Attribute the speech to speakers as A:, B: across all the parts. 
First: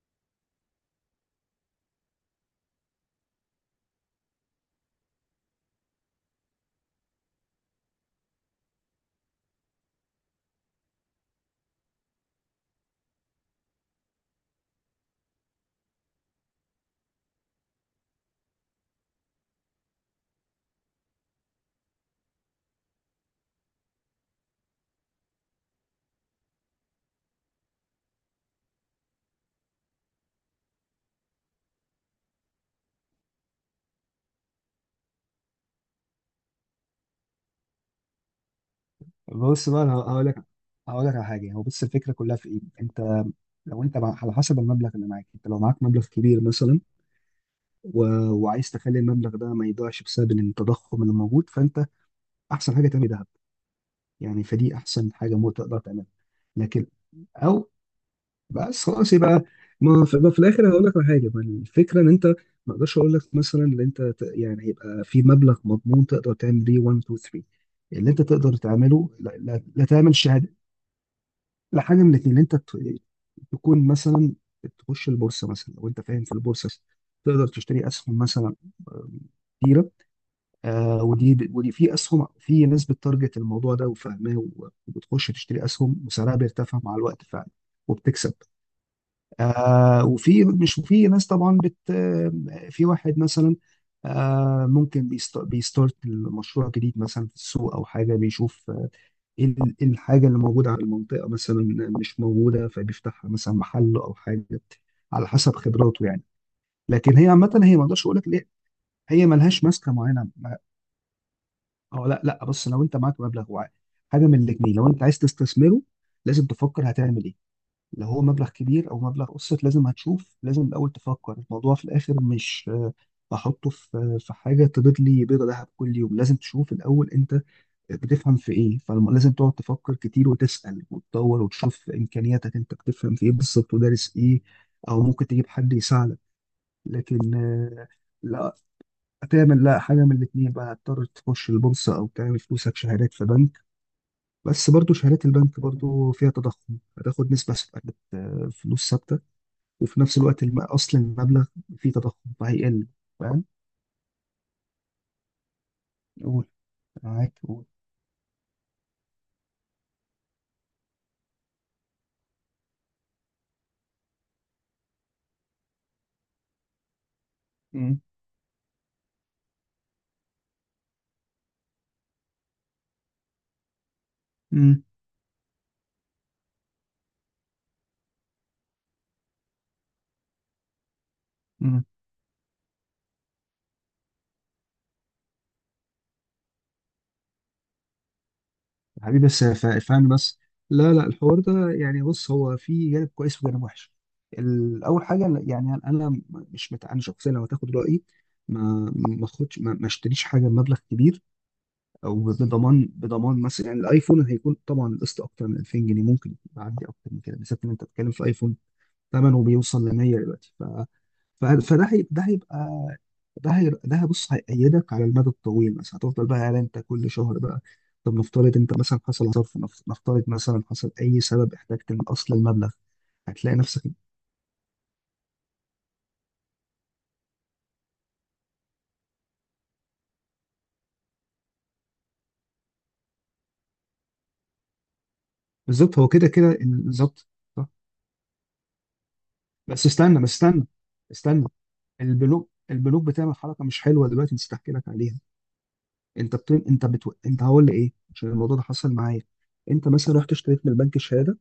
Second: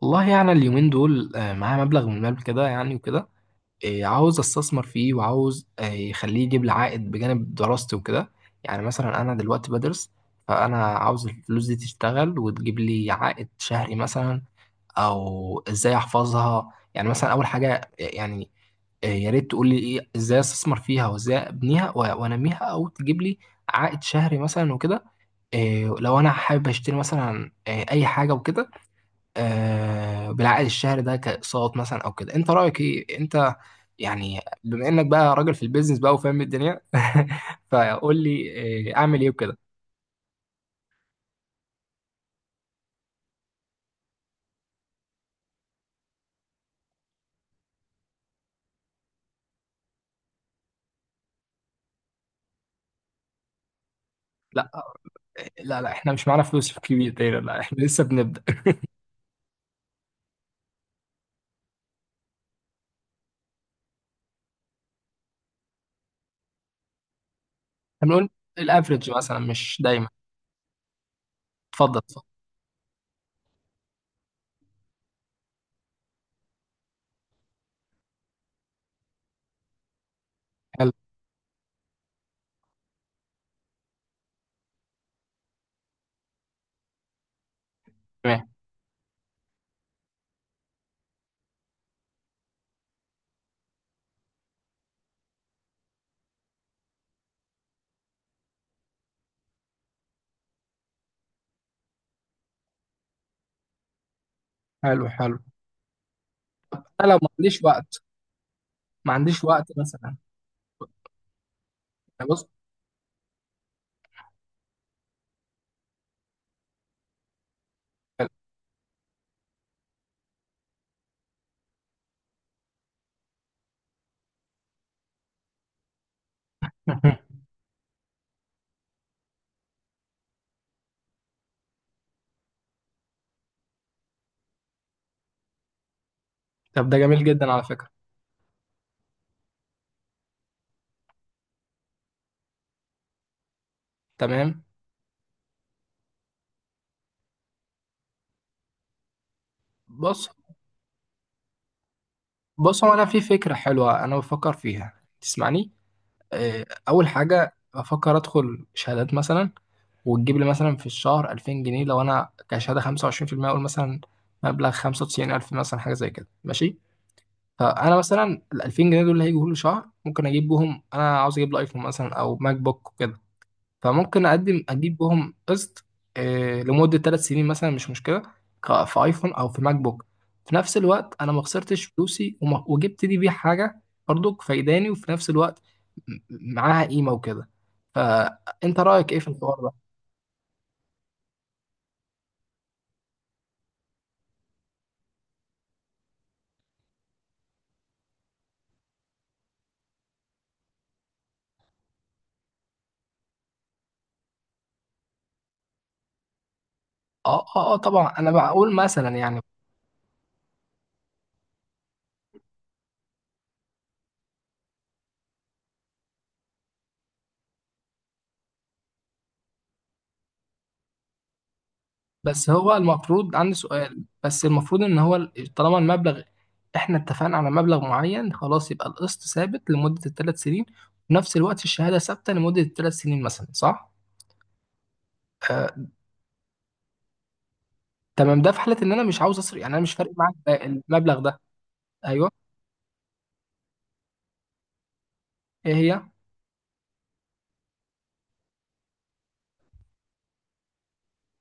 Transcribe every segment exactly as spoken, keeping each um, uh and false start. A: والله يعني اليومين دول آه، معايا مبلغ من المال كده يعني وكده. آه، عاوز استثمر فيه، وعاوز آه، يخليه يجيب لي عائد بجانب دراستي وكده. يعني مثلا انا دلوقتي بدرس، فانا عاوز الفلوس دي تشتغل وتجيب لي عائد شهري مثلا، او ازاي احفظها. يعني مثلا اول حاجة آه، يعني آه، يا ريت تقول لي ايه ازاي استثمر فيها وازاي ابنيها و- وانميها او تجيب لي عائد شهري مثلا وكده. آه، لو انا حابب اشتري مثلا آه، اي حاجة وكده، آه، بالعائد الشهري ده كاقساط مثلا او كده، انت رايك ايه؟ انت يعني بما انك بقى راجل في البيزنس بقى وفاهم الدنيا فقول لي آه، اعمل ايه وكده.
B: بص بقى، انا هقول لك، هقول لك على حاجه. هو بص، الفكره كلها في ايه؟ انت لو انت مع- على حسب المبلغ اللي معاك، انت لو معاك مبلغ كبير مثلا و... وعايز تخلي المبلغ ده ما يضيعش بسبب إن التضخم اللي موجود، فانت احسن حاجه تعمل ذهب. يعني
A: لا
B: فدي احسن حاجه مو تقدر
A: لا لا،
B: تعملها.
A: احنا مش معانا فلوس في
B: لكن
A: كبير دايما، لا
B: او
A: احنا لسه بنبدا.
B: بس خلاص، يبقى ما في, ما في الاخر هقول لك على حاجه. ما الفكره ان انت ما اقدرش اقول لك مثلا ان انت ت... يعني يبقى في مبلغ مضمون تقدر تعمل بيه واحد اتنين تلاتة. اللي انت
A: هنقول
B: تقدر
A: الافريج
B: تعمله، لا,
A: مثلا
B: لا,
A: مش
B: لا
A: دايما.
B: تعمل شهاده. لا،
A: اتفضل
B: حاجه من
A: اتفضل.
B: الاثنين اللي انت تكون مثلا تخش البورصه مثلا، لو انت فاهم في البورصه تقدر تشتري اسهم مثلا. آه، كتيره.
A: حلو.
B: آه ودي ودي في اسهم، في ناس بتارجت الموضوع ده وفاهماه و- وبتخش تشتري اسهم وسعرها بيرتفع مع الوقت فعلا وبتكسب.
A: تمام.
B: آه وفي مش وفي ناس طبعا بت آه، في واحد مثلا، آه ممكن بيست- بيستارت مشروع جديد مثلا في السوق، او حاجه بيشوف ايه ال- إيه الحاجة اللي موجودة على المنطقة مثلا مش موجودة، فبيفتحها مثلا محل أو حاجة،
A: حلو
B: على
A: حلو.
B: حسب خبراته يعني.
A: انا
B: لكن
A: لو ما
B: هي عامة،
A: عنديش
B: هي ما
A: وقت
B: أقدرش أقول لك ليه،
A: ما
B: هي
A: عنديش
B: ملهاش
A: وقت
B: ماسكة
A: مثلا يعني.
B: معينة. ما- أو لا لا،
A: بص.
B: بص، لو أنت معاك مبلغ وعاء، حاجة من الاتنين، لو أنت عايز تستثمره لازم تفكر هتعمل إيه. لو هو
A: حلو.
B: مبلغ كبير أو مبلغ قسط، لازم هتشوف، لازم الأول تفكر الموضوع في الآخر. مش آه، بحطه في آه، في حاجة تبيض لي بيضة ذهب كل يوم. لازم تشوف الأول أنت بتفهم في ايه، فلازم تقعد تفكر كتير وتسأل وتدور وتشوف امكانياتك، انت بتفهم في ايه بالظبط ودارس ايه، او ممكن تجيب حد يساعدك.
A: طب ده جميل
B: لكن
A: جدا على
B: آه،
A: فكره.
B: لا، تعمل لا حاجه من الاثنين بقى، هتضطر تخش البورصه او تعمل فلوسك شهادات في بنك.
A: تمام.
B: بس برضو شهادات البنك برضو فيها تضخم، هتاخد نسبه ثابتة، آه، فلوس ثابته، وفي نفس
A: بص
B: الوقت الم- اصل المبلغ فيه تضخم
A: بص،
B: فهيقل.
A: هو انا في
B: فاهم؟
A: فكره حلوه انا بفكر فيها، تسمعني؟
B: قول.
A: آه، اول
B: معاك،
A: حاجه
B: قول.
A: بفكر ادخل شهادات مثلا، وتجيب لي مثلا في الشهر ألفين جنيه. لو انا كشهاده خمسة وعشرين في المية، اقول مثلا مبلغ خمسة وتسعين ألف مثلا حاجه زي كده ماشي. فانا
B: مم.
A: مثلا ال ألفين جنيه دول اللي هيجوا كل شهر ممكن اجيب بهم، انا عاوز اجيب لي ايفون مثلا او ماك بوك. فممكن اقدم اجيب بهم قسط آه، لمده ثلاث سنين مثلا، مش مشكله ك- في ايفون او في ماك بوك. في نفس الوقت انا ما
B: مم.
A: خسرتش فلوسي وما- وجبت لي بيه حاجه برضو فايداني، وفي نفس الوقت م- معاها قيمه وكده. فانت رايك ايه
B: حبيبي
A: في
B: بس
A: الحوار
B: ف-
A: ده؟
B: فاهم، بس لا لا، الحوار ده يعني بص هو فيه جانب كويس وجانب وحش. ال- اول حاجه يعني انا مش مت... انا شخصيا لو هتاخد رايي ما ما اخدش ما, ما اشتريش حاجه بمبلغ كبير او بضمان بضمان مثلا، يعني الايفون هيكون طبعا القسط اكتر من ألفين جنيه، ممكن يعدي اكتر من كده
A: اه
B: بالذات ان
A: اه اه،
B: انت بتتكلم
A: طبعا
B: في
A: انا
B: ايفون
A: بقول مثلا يعني.
B: ثمنه بيوصل ل ميت ألف دلوقتي. ف- فده هي- ده هيبقى ده هي ده بص هيأيدك على المدى الطويل مثلا، هتفضل بقى قاعد انت كل شهر بقى. طب نفترض انت مثلا حصل ظرف، نف- نفترض مثلا حصل اي سبب احتجت من اصل
A: بس
B: المبلغ،
A: هو المفروض عندي
B: هتلاقي نفسك.
A: سؤال، بس المفروض ان هو ال- طالما المبلغ احنا اتفقنا على مبلغ معين خلاص، يبقى القسط ثابت لمدة الثلاث سنين، ونفس الوقت الشهادة ثابتة لمدة الثلاث سنين مثلا، صح؟ آه.
B: بالظبط، هو كده كده، ال- بالظبط، صح.
A: تمام، ده في حالة ان انا مش عاوز اصرف، يعني انا
B: بس
A: مش فارق
B: استنى بس
A: معايا
B: استنى
A: المبلغ ده.
B: استنى.
A: ايوه.
B: البنوك البنوك بتعمل حركه مش حلوه دلوقتي، نسيت احكي لك عليها.
A: ايه هي؟
B: انت بت... انت بتو... انت هقول لي ايه؟ عشان الموضوع ده حصل معايا. انت مثلا رحت اشتريت من البنك شهاده،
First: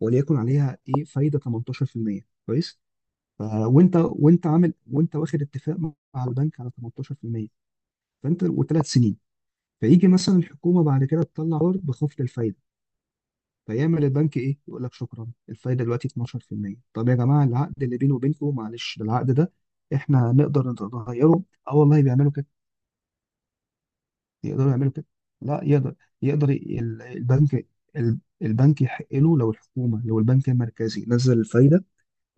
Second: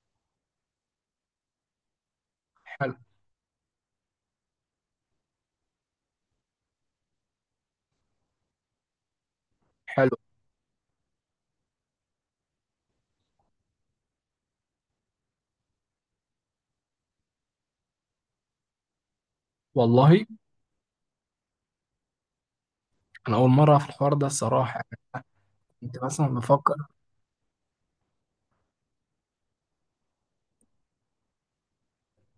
B: وليكن عليها ايه فايده تمنتاشر في المية. كويس.
A: حلو
B: آه، وانت وانت عامل، وانت واخد اتفاق مع البنك على ثمانية عشر بالمئة، فانت وثلاث سنين. فيجي
A: حلو.
B: مثلا الحكومه بعد كده تطلع قرار بخفض الفايده. فيعمل البنك ايه؟ يقول لك شكرا، الفايده دلوقتي اتناشر في المية. طب يا جماعه، العقد اللي بيني وبينكم؟ معلش، ده العقد ده
A: والله
B: احنا نقدر نغيره. اه والله بيعملوا كده،
A: انا اول مرة في الحوار ده
B: يقدروا
A: الصراحة
B: يعملوا
A: يعني،
B: كده. لا يقدر،
A: كنت مثلا
B: يقدر،
A: بفكر.
B: ي- ال- البنك، ال- البنك يحق له لو الحكومه، لو البنك المركزي نزل الفايده،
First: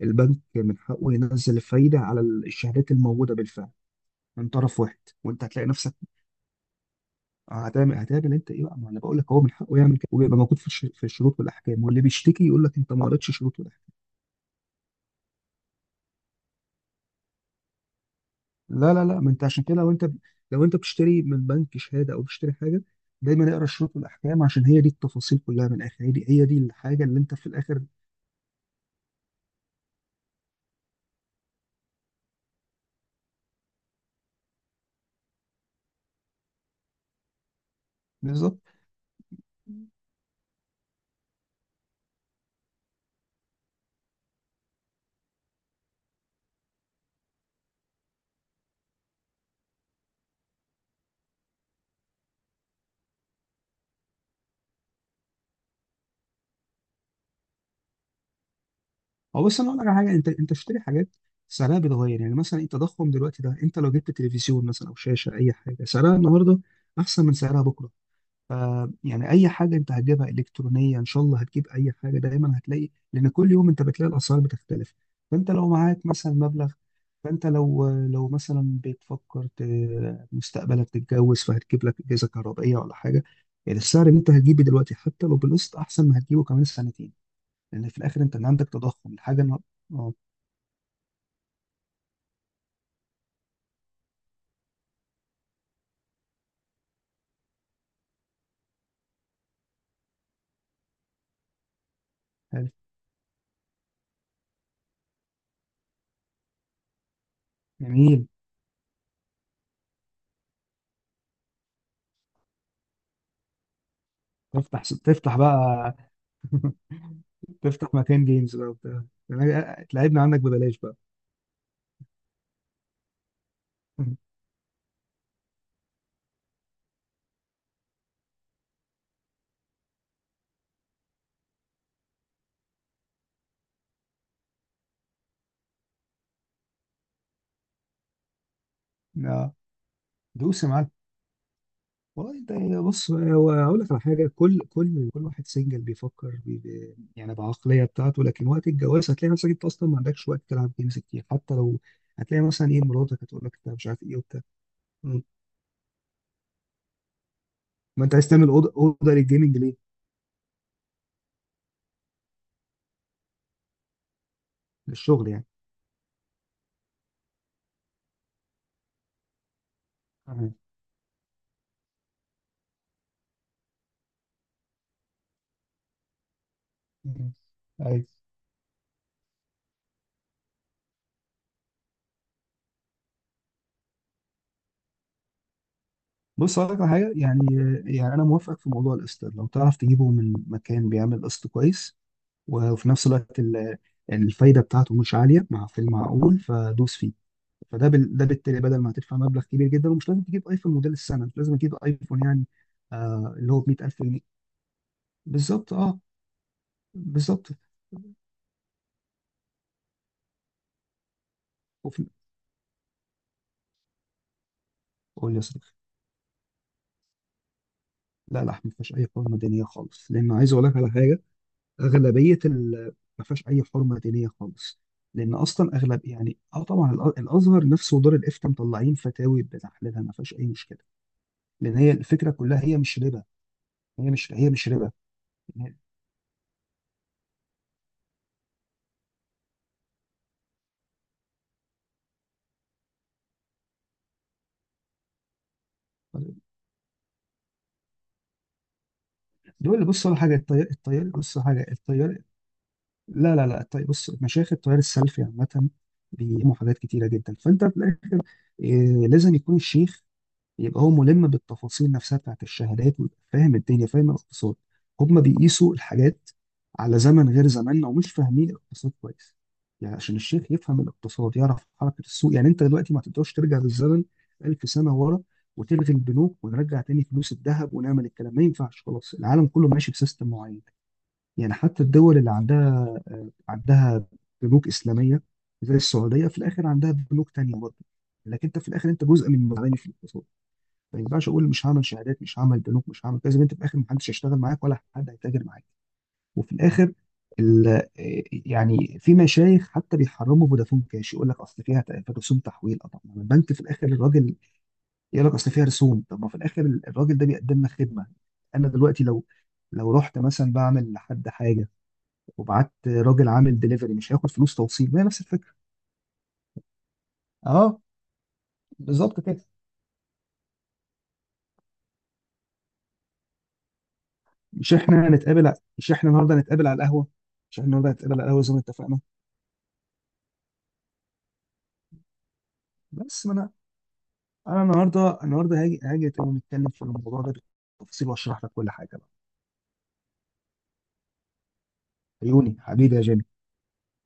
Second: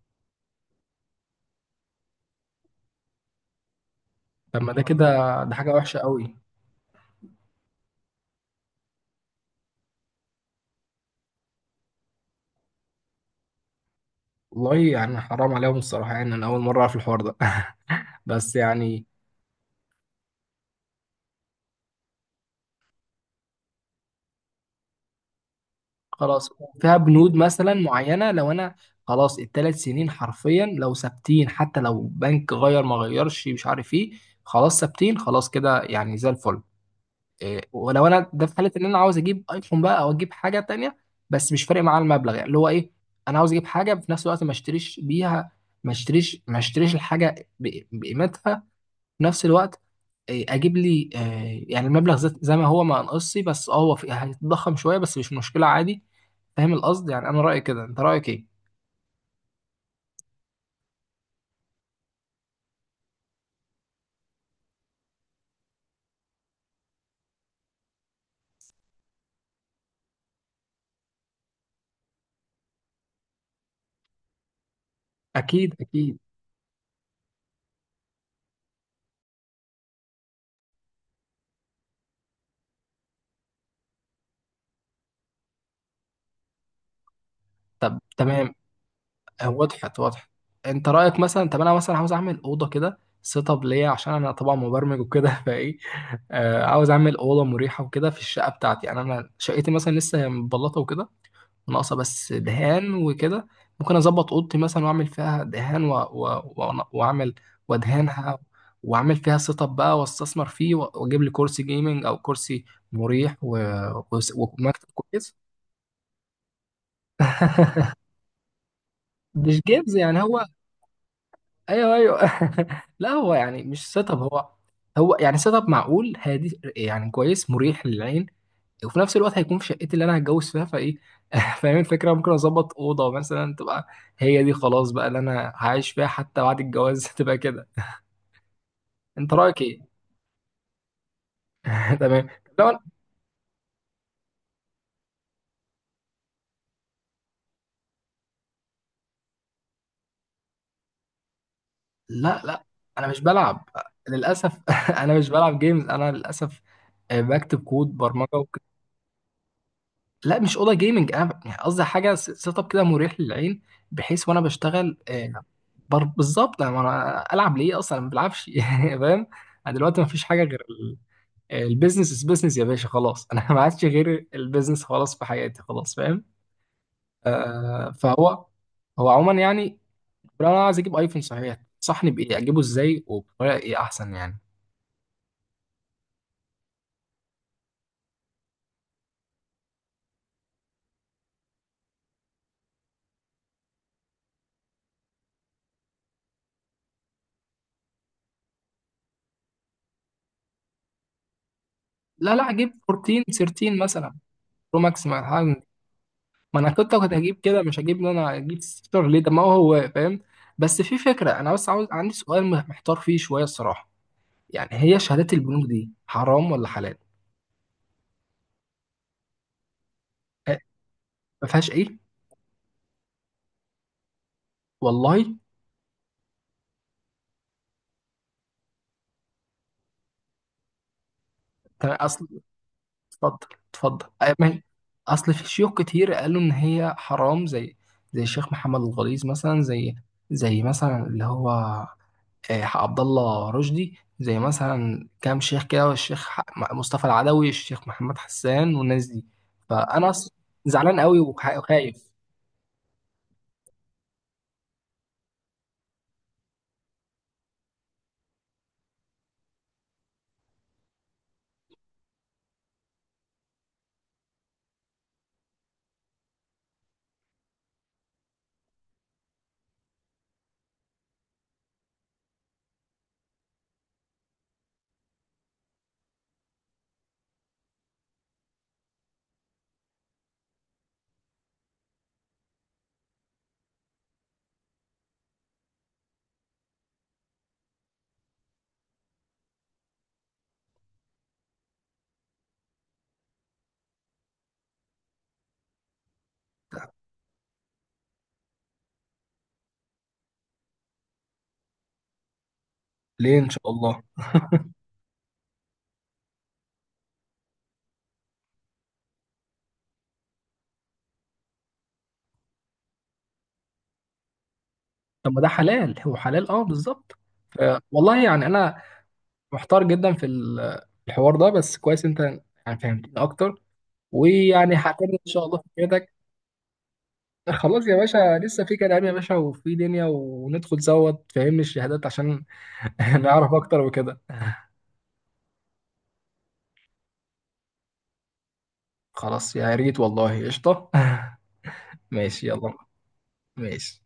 B: البنك من حقه ينزل الفايده على الشهادات الموجوده بالفعل من
A: طب ما
B: طرف
A: ده
B: واحد.
A: كده؟
B: وانت
A: ده
B: هتلاقي
A: حاجة
B: نفسك
A: وحشة قوي.
B: هتعمل، هتقابل انت ايه بقى؟ ما انا بقول لك هو من حقه يعمل كده، وبيبقى موجود في الش- في الشروط والاحكام، واللي بيشتكي يقول لك انت ما قريتش شروط والاحكام.
A: والله يعني حرام عليهم الصراحة، يعني انا اول مرة في الحوار ده. بس
B: لا
A: يعني
B: لا لا، ما انت عشان كده، لو انت، لو انت بتشتري من بنك شهاده او بتشتري حاجه، دايما اقرا الشروط والاحكام، عشان هي دي التفاصيل كلها من الاخر. هي دي هي
A: خلاص،
B: دي
A: فيها
B: الحاجه اللي انت
A: بنود
B: في
A: مثلا
B: الاخر.
A: معينه، لو انا خلاص الثلاث سنين حرفيا لو ثابتين، حتى لو بنك غير ما غيرش مش عارف ايه، خلاص ثابتين، خلاص كده يعني زي الفل. إيه، ولو انا ده في
B: بالظبط.
A: حاله ان انا عاوز اجيب ايفون بقى او اجيب حاجه تانية، بس مش فارق معايا المبلغ يعني، اللي هو ايه، انا عاوز اجيب حاجه في نفس الوقت ما اشتريش بيها، ما اشتريش ما اشتريش الحاجه ب- بقيمتها في نفس الوقت. إيه، اجيب لي آه، يعني المبلغ زي زي ما هو ما انقصي، بس اه هو في- هيتضخم شويه بس مش مشكله عادي. فاهم القصد؟ يعني انا رايي كده، انت رايك ايه؟
B: هو بس انا اقول لك على حاجه، انت انت بتشتري حاجات سعرها بيتغير، يعني مثلا التضخم دلوقتي ده، انت لو جبت تلفزيون مثلا او شاشه، اي حاجه سعرها النهارده احسن من سعرها بكره. يعني اي حاجه انت هتجيبها الكترونيه ان شاء الله، هتجيب اي حاجه دايما هتلاقي، لان كل يوم انت بتلاقي الاسعار بتختلف. فانت لو
A: اكيد
B: معاك
A: اكيد.
B: مثلا مبلغ، فانت لو لو مثلا بتفكر ت- مستقبلك تتجوز، فهتجيب لك اجهزه كهربائيه ولا حاجه، يعني السعر اللي انت هتجيبه دلوقتي حتى لو بالقسط احسن ما هتجيبه كمان سنتين، لان في
A: طب
B: الاخر انت
A: تمام.
B: عندك تضخم الحاجه
A: آه،
B: النهار-
A: وضحت
B: اه.
A: وضحت. انت رايك مثلا، طب انا مثلا عاوز اعمل اوضه كده سيت اب ليا، عشان انا طبعا مبرمج وكده فايه. آه، عاوز اعمل اوضه مريحه وكده في الشقه بتاعتي، يعني انا شقتي مثلا لسه هي متبلطه وكده، ناقصة بس
B: حلو.
A: دهان وكده. ممكن أظبط أوضتي مثلا وأعمل فيها دهان و... و... و... وأعمل
B: جميل.
A: وأدهنها، وأعمل فيها سيت أب بقى وأستثمر فيه، و- وأجيب لي كرسي جيمنج أو كرسي مريح و... و...
B: تفتح
A: ومكتب كويس.
B: تفتح بقى تفتح مكان جيمز بقى وبتاع،
A: مش جيبز يعني
B: تلعبنا عندك
A: هو.
B: ببلاش بقى.
A: ايوه ايوه. لا، هو يعني مش سيت اب، هو هو يعني سيت اب معقول هادي، يعني كويس مريح للعين، وفي نفس الوقت هيكون في شقتي اللي انا هتجوز فيها، فايه. فاهم الفكره، ممكن اظبط اوضه مثلا تبقى هي دي خلاص بقى اللي انا هعيش فيها حتى بعد الجواز تبقى كده. انت
B: آه.
A: رايك ايه؟
B: دوس يا معلم.
A: تمام.
B: والله انت
A: لو أنا-
B: بص، هو هقول لك على حاجه. كل كل كل واحد سنجل بيفكر بي بي يعني بعقليه بتاعته، لكن وقت الجواز هتلاقي نفسك انت اصلا ما عندكش وقت تلعب جيمز كتير. حتى لو
A: لا
B: هتلاقي
A: لا،
B: مثلا ايه،
A: انا مش
B: مراتك هتقول لك
A: بلعب
B: انت مش عارف ايه وبتاع.
A: للاسف. انا
B: مم.
A: مش بلعب جيمز انا للاسف. آه، بكتب كود
B: ما انت عايز
A: برمجه.
B: تعمل اوضه، اوضه للجيمنج ليه؟
A: لا مش اوضه جيمنج، انا يعني قصدي حاجه س- سيت اب كده مريح للعين، بحيث وانا بشتغل.
B: للشغل
A: آه،
B: يعني.
A: بر- بالظبط. انا أنا العب ليه اصلا؟ أنا ما بلعبش. يعني فاهم. انا دلوقتي ما فيش حاجه
B: تمام.
A: غير ال- البيزنس از بيزنس يا باشا، خلاص انا ما عادش غير البيزنس خلاص في حياتي، خلاص فاهم.
B: مم.
A: آه
B: أيوة.
A: فهو هو عموما يعني، لو انا عايز اجيب ايفون صحيح، تنصحني بايه؟ اجيبه ازاي وبطريقه ايه احسن يعني؟
B: بص هقول لك على حاجه يعني، يعني انا موافقك في موضوع القسط، لو تعرف تجيبه من مكان بيعمل قسط كويس وفي نفس الوقت ال- الفايده بتاعته مش عاليه، مع في المعقول، فدوس فيه. فده بال... ده بالتالي بدل ما هتدفع مبلغ كبير جدا، ومش لازم تجيب ايفون موديل السنه، مش لازم تجيب ايفون
A: لا
B: يعني
A: لا، اجيب
B: آه
A: اربعتاشر
B: اللي هو ب
A: تلتاشر
B: 100000
A: مثلا،
B: جنيه
A: برو ماكس.
B: بالظبط اه،
A: ما انا كنت كنت هجيب
B: بالظبط.
A: كده، مش هجيب ان انا اجيب ستيتر ليه، ده ما هو هو فاهم. بس في فكره، انا بس عاوز،
B: وفي...
A: عندي سؤال م- محتار فيه شويه الصراحه، يعني هي
B: قول
A: شهادات
B: لي يا
A: البنوك
B: صديقي.
A: دي حرام ولا حلال؟
B: لا لا، ما فيهاش اي حرمه دينيه خالص، لان عايز
A: أه،
B: اقول لك على حاجه.
A: ما فيهاش ايه؟
B: اغلبيه ال... ما فيهاش اي حرمه دينيه خالص،
A: والله.
B: لان اصلا اغلب يعني اه طبعا الأ- الازهر نفسه ودار الافتاء مطلعين فتاوي بتحليلها، ما فيهاش اي مشكله، لان هي
A: تمام، اصل.
B: الفكره كلها هي مش ربا.
A: اتفضل اتفضل،
B: هي مش
A: أه،
B: هي
A: ماشي.
B: مش ربا
A: اصل في شيوخ
B: يعني.
A: كتير قالوا ان هي حرام، زي زي الشيخ محمد الغليظ مثلا، زي زي مثلا اللي هو آه، عبد الله رشدي، زي مثلا كام شيخ كده، والشيخ ح- مصطفى العدوي، الشيخ محمد حسان والناس دي.
B: دول اللي بص
A: فانا
B: على
A: أص-
B: حاجه، التيار،
A: زعلان
B: التيار
A: قوي
B: بص على
A: وخا-
B: حاجه،
A: وخايف.
B: التيار، لا لا لا طيب، بص، مشايخ التيار السلفي عامة بيقيموا حاجات كتيرة جدا، فأنت في الآخر إيه، لازم يكون الشيخ يبقى هو ملم بالتفاصيل نفسها بتاعت الشهادات، ويبقى فاهم الدنيا، فاهم الاقتصاد. هما بيقيسوا الحاجات على زمن غير زماننا، ومش فاهمين الاقتصاد كويس. يعني عشان الشيخ يفهم الاقتصاد يعرف حركة السوق، يعني أنت دلوقتي ما تقدرش ترجع بالزمن ألف سنة ورا، وتلغي البنوك ونرجع تاني فلوس الذهب ونعمل الكلام. ما ينفعش، خلاص العالم كله ماشي بسيستم معين. يعني حتى الدول اللي عندها عندها بنوك اسلاميه زي السعوديه، في الاخر عندها بنوك تانيه برضه. لكن انت في الاخر انت جزء من المزارعين في الاقتصاد. ما ينفعش اقول مش هعمل شهادات، مش هعمل بنوك، مش هعمل كذا، انت في الاخر محدش هيشتغل معاك ولا حد هيتاجر معاك. وفي الاخر ال- آه، يعني في مشايخ حتى بيحرموا فودافون كاش، يقول لك اصل فيها ت- رسوم تحويل. آه، طب ما
A: ليه ان
B: البنك في
A: شاء
B: الاخر،
A: الله؟
B: الراجل يقول لك اصل فيها رسوم، طب ما في الاخر الراجل ده بيقدم لك خدمه. انا دلوقتي لو لو رحت مثلا بعمل لحد حاجه، وبعت راجل عامل دليفري، مش هياخد فلوس توصيل؟ ما هي نفس
A: طب ما ده
B: الفكره.
A: حلال، هو حلال اه بالظبط. ف-
B: اه
A: والله يعني انا
B: بالظبط كده.
A: محتار جدا في ال- الحوار ده، بس كويس انت يعني فهمتني اكتر،
B: مش
A: ويعني
B: احنا
A: هعتمد ان شاء
B: هنتقابل ع-
A: الله في
B: مش احنا
A: فكرتك.
B: النهارده هنتقابل على القهوه، مش احنا
A: خلاص
B: النهارده
A: يا
B: هنتقابل على
A: باشا،
B: القهوه زي ما
A: لسه في
B: اتفقنا.
A: كلام يا باشا وفي دنيا، وندخل سوا تفهمني الشهادات عشان
B: بس ما انا،
A: نعرف اكتر وكده.
B: انا النهارده، النهارده هاجي، هاجي ونتكلم في الموضوع ده بالتفصيل، واشرح لك كل حاجه بقى.
A: خلاص، يا ريت والله، قشطة. ماشي
B: عيوني
A: يلا.
B: حبيبي يا جيمي.
A: ماشي.